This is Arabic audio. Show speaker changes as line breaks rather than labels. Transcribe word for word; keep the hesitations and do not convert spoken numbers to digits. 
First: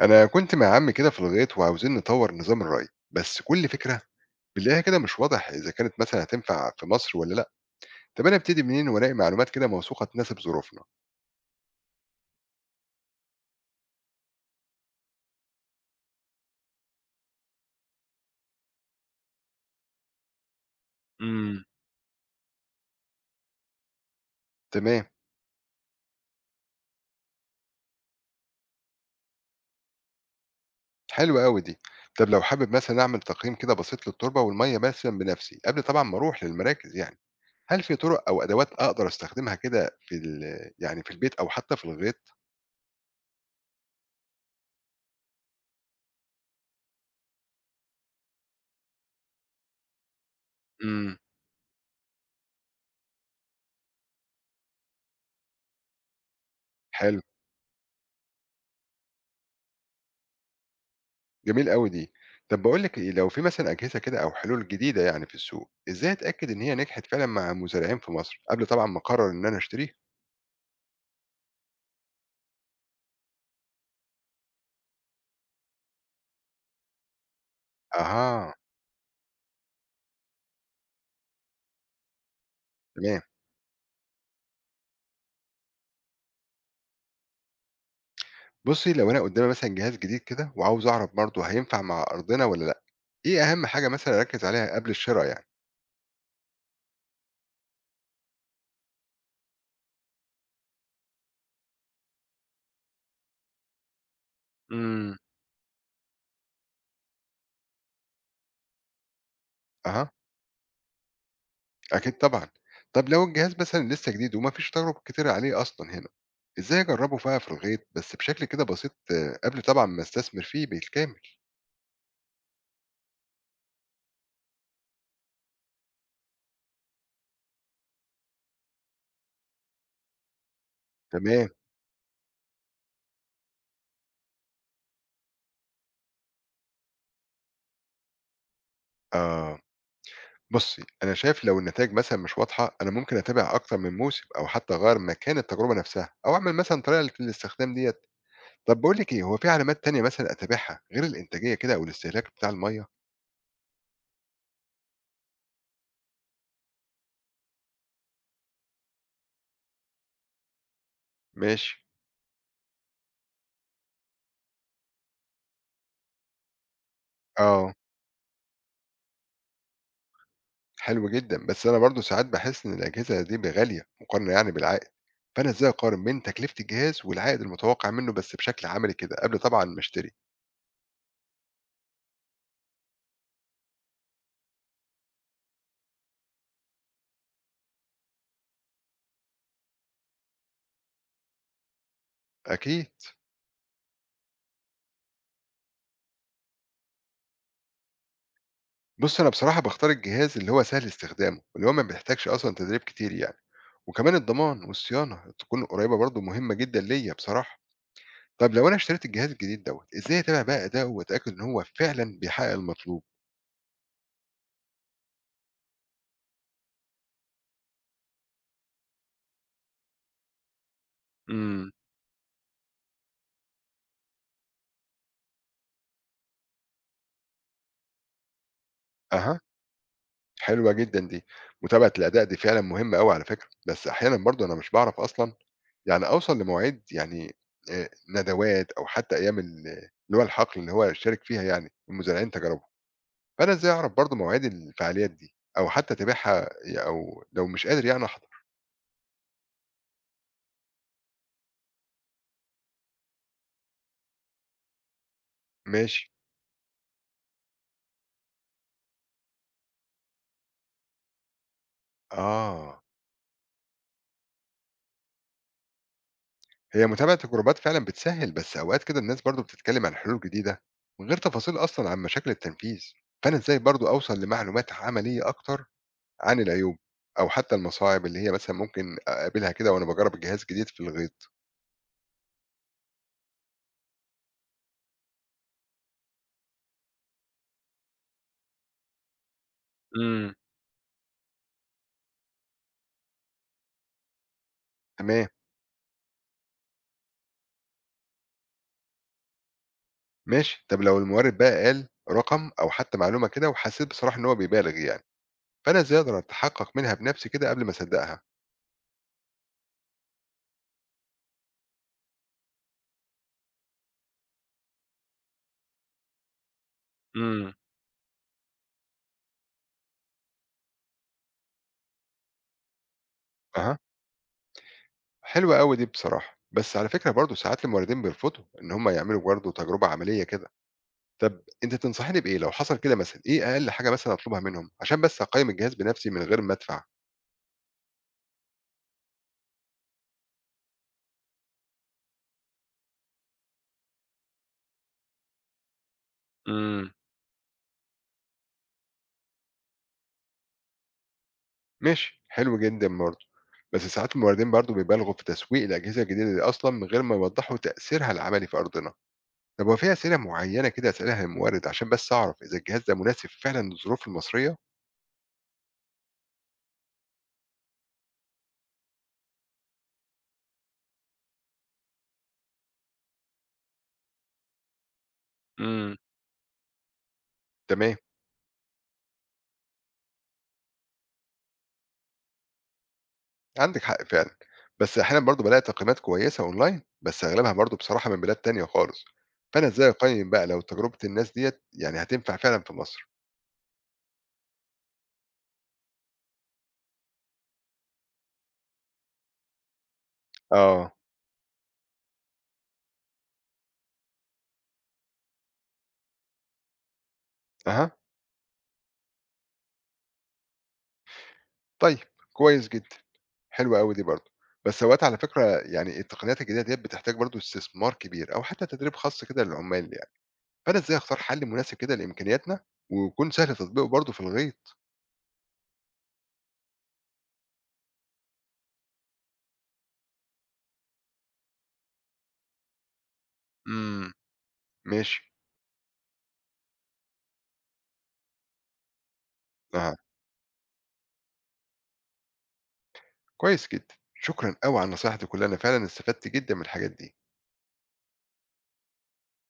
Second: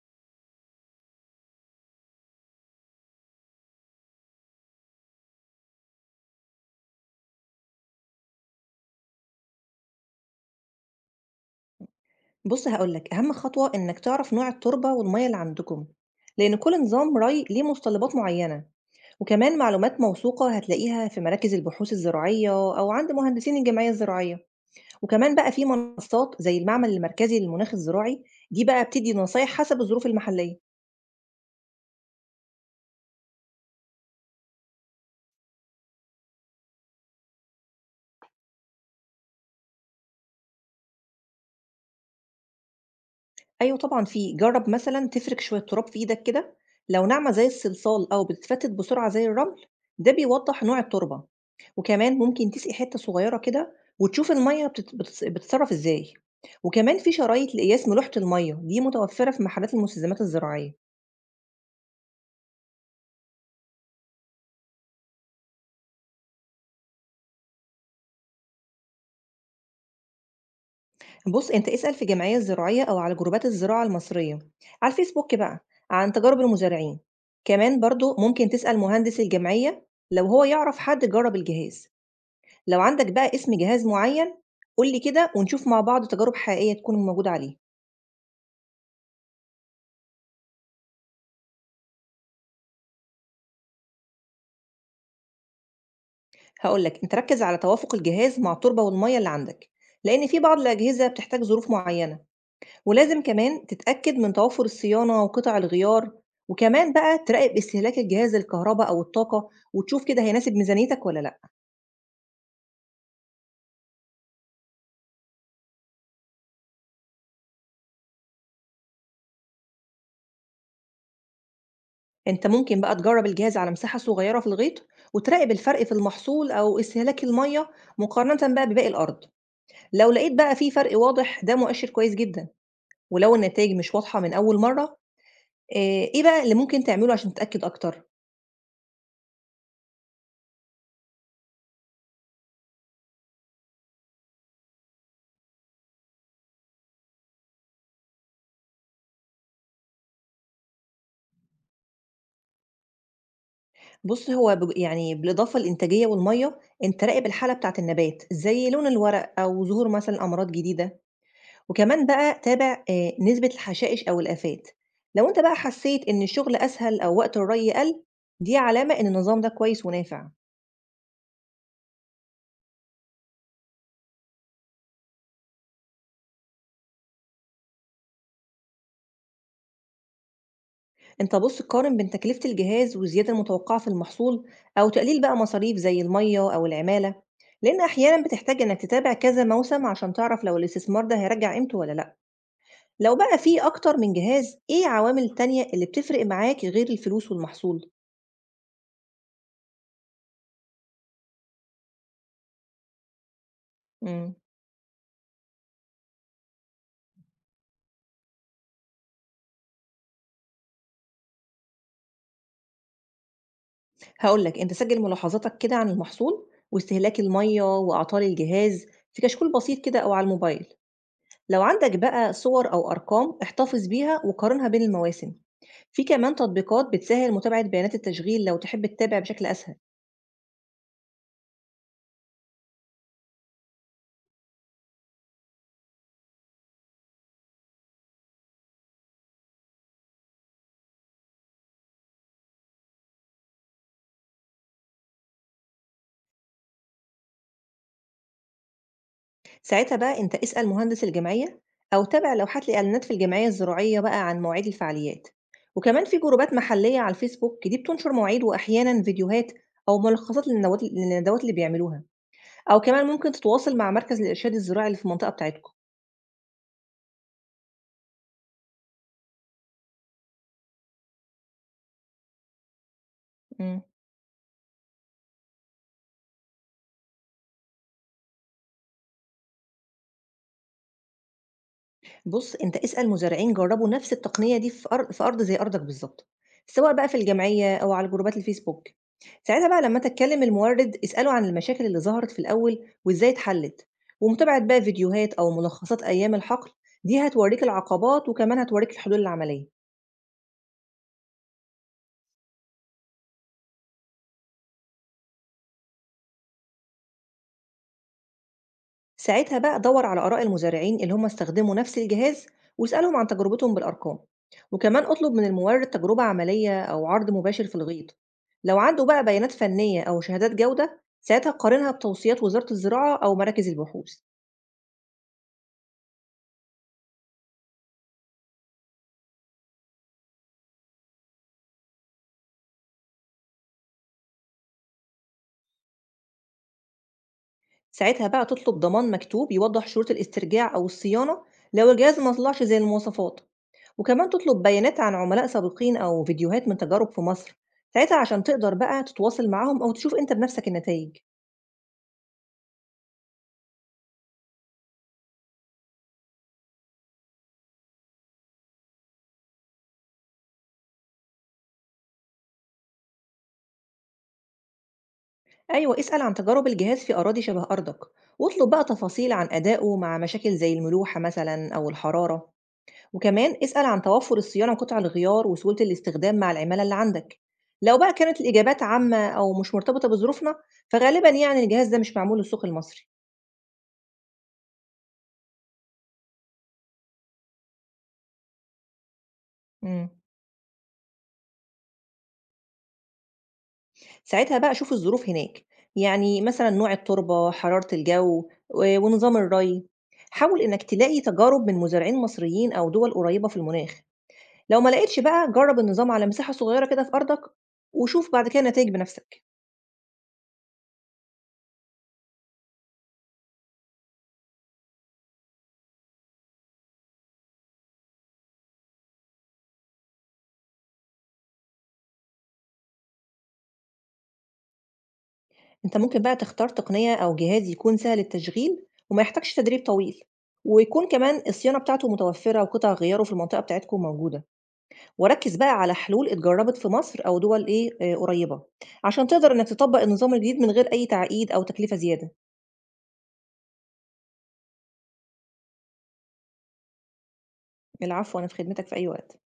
أنا كنت مع عمي كده في الغيط وعاوزين نطور نظام الري، بس كل فكرة بنلاقيها كده مش واضح إذا كانت مثلا هتنفع في مصر ولا لأ. طب أنا أبتدي منين وألاقي معلومات كده موثوقة تناسب ظروفنا؟
بص هقولك أهم خطوة إنك تعرف نوع التربة والمية اللي عندكم، لأن كل نظام ري ليه متطلبات معينة. وكمان معلومات موثوقة هتلاقيها في مراكز
امم.
البحوث الزراعية أو عند مهندسين الجمعية الزراعية.
تمام.
وكمان بقى في منصات زي المعمل المركزي للمناخ الزراعي، دي بقى بتدي نصايح حسب الظروف المحلية.
حلوة أوي دي. طب لو حابب مثلا أعمل تقييم كده بسيط للتربة والمية مثلا بنفسي قبل طبعا ما أروح للمراكز يعني، هل في طرق أو أدوات أقدر أستخدمها كده في ال- يعني في البيت أو حتى في الغيط؟
أيوة طبعا، في جرب مثلا تفرك شوية تراب في إيدك كده، لو ناعمة زي الصلصال أو بتتفتت بسرعة زي الرمل ده بيوضح نوع
امم.
التربة. وكمان ممكن تسقي حتة صغيرة كده وتشوف المَيّة بتت بتتص بتتصرّف إزاي. وكمان في
حلو.
شرايط لقياس ملوحة المَيّة، دي متوفّرة في محلات المستلزمات الزراعية.
جميل أوي دي. طب باقول لِك إيه، لو في مثلًا أجهزة كده أو حلول جديدة يعني في السوق، إزاي أتأكد إن هي نجحت فعلًا مع مزارعين في مصر، قبل طبعًا ما أقرر إن أنا أشتريها؟
بُص، أنت اسأل في الجمعية الزراعية أو على جروبات الزراعة المصرية على الفيسبوك بقى عن تجارب المزارعين. كمان برضه ممكن
أها،
تسأل مهندس الجمعية لو هو يعرف حد جرّب الجهاز. لو عندك
تمام.
بقى اسم جهاز معيّن قُل لي كده ونشوف مع بعض تجارب حقيقية تكون موجودة عليه.
بُصّي، لو أنا قدامي مثلًا جهاز جديد كده وعاوز أعرف برضه هينفع مع أرضنا والّا لأ، إيه أهم حاجة مثلًا أركّز عليها قبل الشرا يعني؟
هاقول لك، أنت ركّز على توافق الجهاز مع التربة والمَيّة اللي عندك، لإن في بعض الأجهزة بتحتاج ظروف معيّنة، ولازم كمان تتأكد من توافر
إمم.
الصيانة وقطع الغيار، وكمان بقى تراقب استهلاك الجهاز للكهربا أو الطاقة، وتشوف
أها،
كده هيناسب ميزانيتك والّا لأ.
أكيد طبعًا. طب لو الجهاز مثلًا لسه جديد وما فيش تجارب كتيرة عليه أصلًا هنا، إزاي أجرّبه بقى في الغيط بس بشكل كده بسيط آه، قبل طبعًا ما أستثمر فيه بالكامل؟
أنت ممكن بقى تجرّب الجهاز على مساحة صغيّرة في الغيط، وتراقب الفرق في المحصول أو استهلاك المَيّة مقارنةً بقى بباقي الأرض. لو لقيت بقى في فرق واضح
تمام،
ده مؤشر كويس جدًا، ولو النتايج مش واضحة من أول مرّة، آآ إيه بقى اللي ممكن تعمله عشان تتأكد أكتر؟
آه. بُصّي، أنا شايف لو النتايج مثلًا مش واضحة، أنا ممكن أتابع أكتر من موسم أو حتى أغيّر مكان التجربة نفسها أو أعمل مثلًا طريقة للاستخدام ديّة. طَب باقول لِك إيه، هو في علامات تانية مثلًا أتابعها غير الإنتاجية كده أو الاستهلاك بتاع المَيّة؟
بُص، هو ب يعني بالإضافة للإنتاجية والمَيّة، أنت راقب الحالة بتاعة النبات، زي لون الورق أو ظهور مثلًا أمراض جديدة،
ماشي.
وكمان بقى تابع آآ نسبة الحشائش أو الآفات. لو أنت بقى حسيت إن الشغل أسهل أو وقت الري
آه،
قَل، دي علامة إن النظام ده كويس ونافع.
حلو جدًا، بس أنا برضه ساعات باحس إن الأجهزة دي ب غالية مقارنة يعني بالعائد، فأنا إزاي أقارن بين تكلفة الجهاز والعائد المتوقع منه بس بشكل عملي كده قبل طبعًا ما أشتري؟
أنت بُص قارن بين تكلفة الجهاز والزيادة المتوقعة في المحصول، أو تقليل بقى مصاريف زي المَيّة أو العمالة، لإن أحيانًا بتحتاج إنك تتابع كذا موسم عشان تعرف لو الاستثمار ده هيرجّع قيمته والّا لأ.
أكيد.
لو بقى في أكتر من جهاز، إيه عوامل تانية اللي بتفرق معاك غير الفلوس والمحصول؟
بُص، أنا بصراحة باختار الجهاز اللي هو سهل استخدامه، اللي هو ما بيحتاجش أصلًا تدريب كتير يعني، وكمان
إمم.
الضمان والصيانة تكون قريبة برضه مهمة جدًا ليّا بصراحة. طب لو أنا اشتريت الجهاز الجديد دوّة، إزاي أتابع بقى أداؤه وأتأكد إن هو فعلًا بيحقق المطلوب؟
هاقول لك، أنت سجل ملاحظاتك كده عن المحصول واستهلاك المَيّة وأعطال الجهاز في كشكول بسيط كده أو على الموبايل. لو
إمم.
عندك بقى صور أو أرقام، احتفظ بيها وقارنها بين المواسم. في كمان تطبيقات بتسهل متابعة بيانات التشغيل لو تحب تتابع
أها،
بشكل أسهل.
حلوة جدًا دي، متابعة الأداء دي فعلًا مهمة أوي على فكرة، بس أحيانًا برضه أنا مش باعرف أصلًا يعني أوصل لمواعيد يعني آآ ندوات أو حتى أيام ال اللي هو الحقل اللي هو أشارك فيها يعني، المزارعين تجاربهم. فأنا إزاي أعرف برضه مواعيد الفعاليات دي أو حتى أتابعها أو لو مش قادر يعني أحضر؟
ساعتها بقى أنت اسأل مهندس الجمعية أو تابع لوحات الإعلانات في الجمعية الزراعية بقى عن مواعيد الفعاليات.
ماشي.
وكمان في جروبات محلية على الفيسبوك دي بتنشر مواعيد وأحيانا فيديوهات أو ملخصات للندوات للندوات اللي بيعملوها. أو
آه.
كمان ممكن تتواصل مع مركز الإرشاد الزراعي اللي في المنطقة بتاعتكم.
هي متابعة الجروبات فعلًا بتسهِّل، بس أوقات كده الناس برضه بتتكلم عن حلول جديدة من غير تفاصيل أصلًا عن مشاكل التنفيذ، فأنا إزاي
مم.
برضه أوصل لمعلومات عملية أكتر عن العيوب أو حتى المصاعب اللي هي مثلًا ممكن أقابلها كده وأنا باجرّب الجهاز الجديد في الغيط؟
بُص، أنت اسأل مزارعين جرّبوا نفس التقنية دي في أر في أرض زي أرضك بالضبط، سواء بقى في الجمعية أو على جروبات الفيسبوك. ساعتها بقى لمّا
إمم.
تتكلم المورد، اسأله عن المشاكل اللي ظهرت في الأول وإزاي اتحلت، ومتابعة بقى
تمام،
فيديوهات أو ملخصات أيام الحقل، دي هتورّيك العقبات وكمان هتورّيك الحلول العملية.
ماشي. طب لو المورد بقى قال رقم أو حتى معلومة كده وحسيت بصراحة إن هو بيبالغ يعني، فأنا إزاي أقدر أتحقق منها بنفسي كده قبل ما أصدقها؟
ساعتها بقى دور على آراء المزارعين اللي هم استخدموا نفس الجهاز واسألهم عن تجربتهم بالأرقام، وكمان اطلب من المورد تجربة عملية أو عرض
إمم.
مباشر في الغيط. لو عنده بقى بيانات فنية أو شهادات جودة ساعتها قارنها بتوصيات وزارة الزراعة أو مراكز
أها،
البحوث.
حلوة أوي دي بصراحة، بس على فكرة برضه ساعات الموردين بيرفضوا إن هم يعملوا برضه تجربة عملية كده، طب أنتِ تنصحيني بإيه لو حصل كده مثلًا، إيه أقل حاجة مثلًا أطلبها منهم عشان بس أقيّم الجهاز بنفسي من غير ما أدفع؟
ساعتها بقى تطلب ضمان مكتوب يوضح شروط الاسترجاع أو الصيانة لو الجهاز ما طلعش زي المواصفات، وكمان تطلب بيانات عن عملاء سابقين أو فيديوهات من
إمم.
تجارب في مصر ساعتها، عشان تقدر بقى تتواصل معاهم أو تشوف أنت بنفسك النتائج.
ماشي، حلو جدًا برضه، بس ساعات الموردين برضه بيبالغوا في تسويق الأجهزة الجديدة دي أصلًا من غير ما يوضحوا تأثيرها العملي في أرضنا، طب هو في أسئلة معينة كده أسألها للمورد عشان بس أعرف إذا الجهاز ده مناسب فعلًا للظروف المصرية؟
أيوة اسأل عن تجارب الجهاز في أراضي شبه أرضك، واطلب بقى تفاصيل عن أدائه مع مشاكل زي الملوحة مثلا أو الحرارة، وكمان اسأل عن توفر الصيانة وقطع الغيار وسهولة
إمم.
الاستخدام مع العمالة اللي عندك.
تمام.
لو بقى كانت الإجابات عامة أو مش مرتبطة بظروفنا فغالبا يعني الجهاز ده مش معمول للسوق المصري.
عندِك حق فعلًا، بس أحيانًا برضه بالاقي تقييمات كويسة أونلاين، بس أغلبها برضه بصراحة من بلاد تانية خالص، فأنا إزاي
مم.
أقيّم بقى لو تجربة الناس ديّة يعني هتنفع فعلًا في مصر؟
ساعتها بقى شوف الظروف هناك، يعني مثلا نوع التربة، حرارة الجو، و- ونظام الري. حاول إنك
آه،
تلاقي تجارب من مزارعين مصريين أو دول قريبة في المناخ. لو ما لقيتش بقى جرّب النظام على مساحة صغيرة كده في أرضك،
أها،
وشوف بعد كده النتايج بنفسك.
طيب كويس جدًا، حلوة أوي دي برضه، بس أوقات على فكرة يعني التقنيات الجديدة ديّة بتحتاج برضه استثمار كبير أو حتى تدريب خاص كده للعمال يعني، فأنا إزاي أختار حل مناسب كده لإمكانياتنا ويكون سهل تطبيقه برضه في الغيط؟
أنت ممكن بقى تختار تقنية أو جهاز يكون سهل التشغيل وما يحتاجش تدريب طويل، ويكون كمان الصيانة بتاعته متوفرة وقطع غياره في المنطقة بتاعتكم
إمم.
موجودة،
ماشي،
وركّز بقى على حلول اتجربت في مصر أو دول إيه آآ قريبة، عشان تقدر إنك
أها،
تطبّق النظام الجديد من غير أي تعقيد أو تكلفة زيادة.
كويس جدًا، شكرًا أوي على النصايح دي كلها، أنا فعلًا استفدت جدًا من الحاجات دي.
العفو، أنا في خدمتك في أي وقت.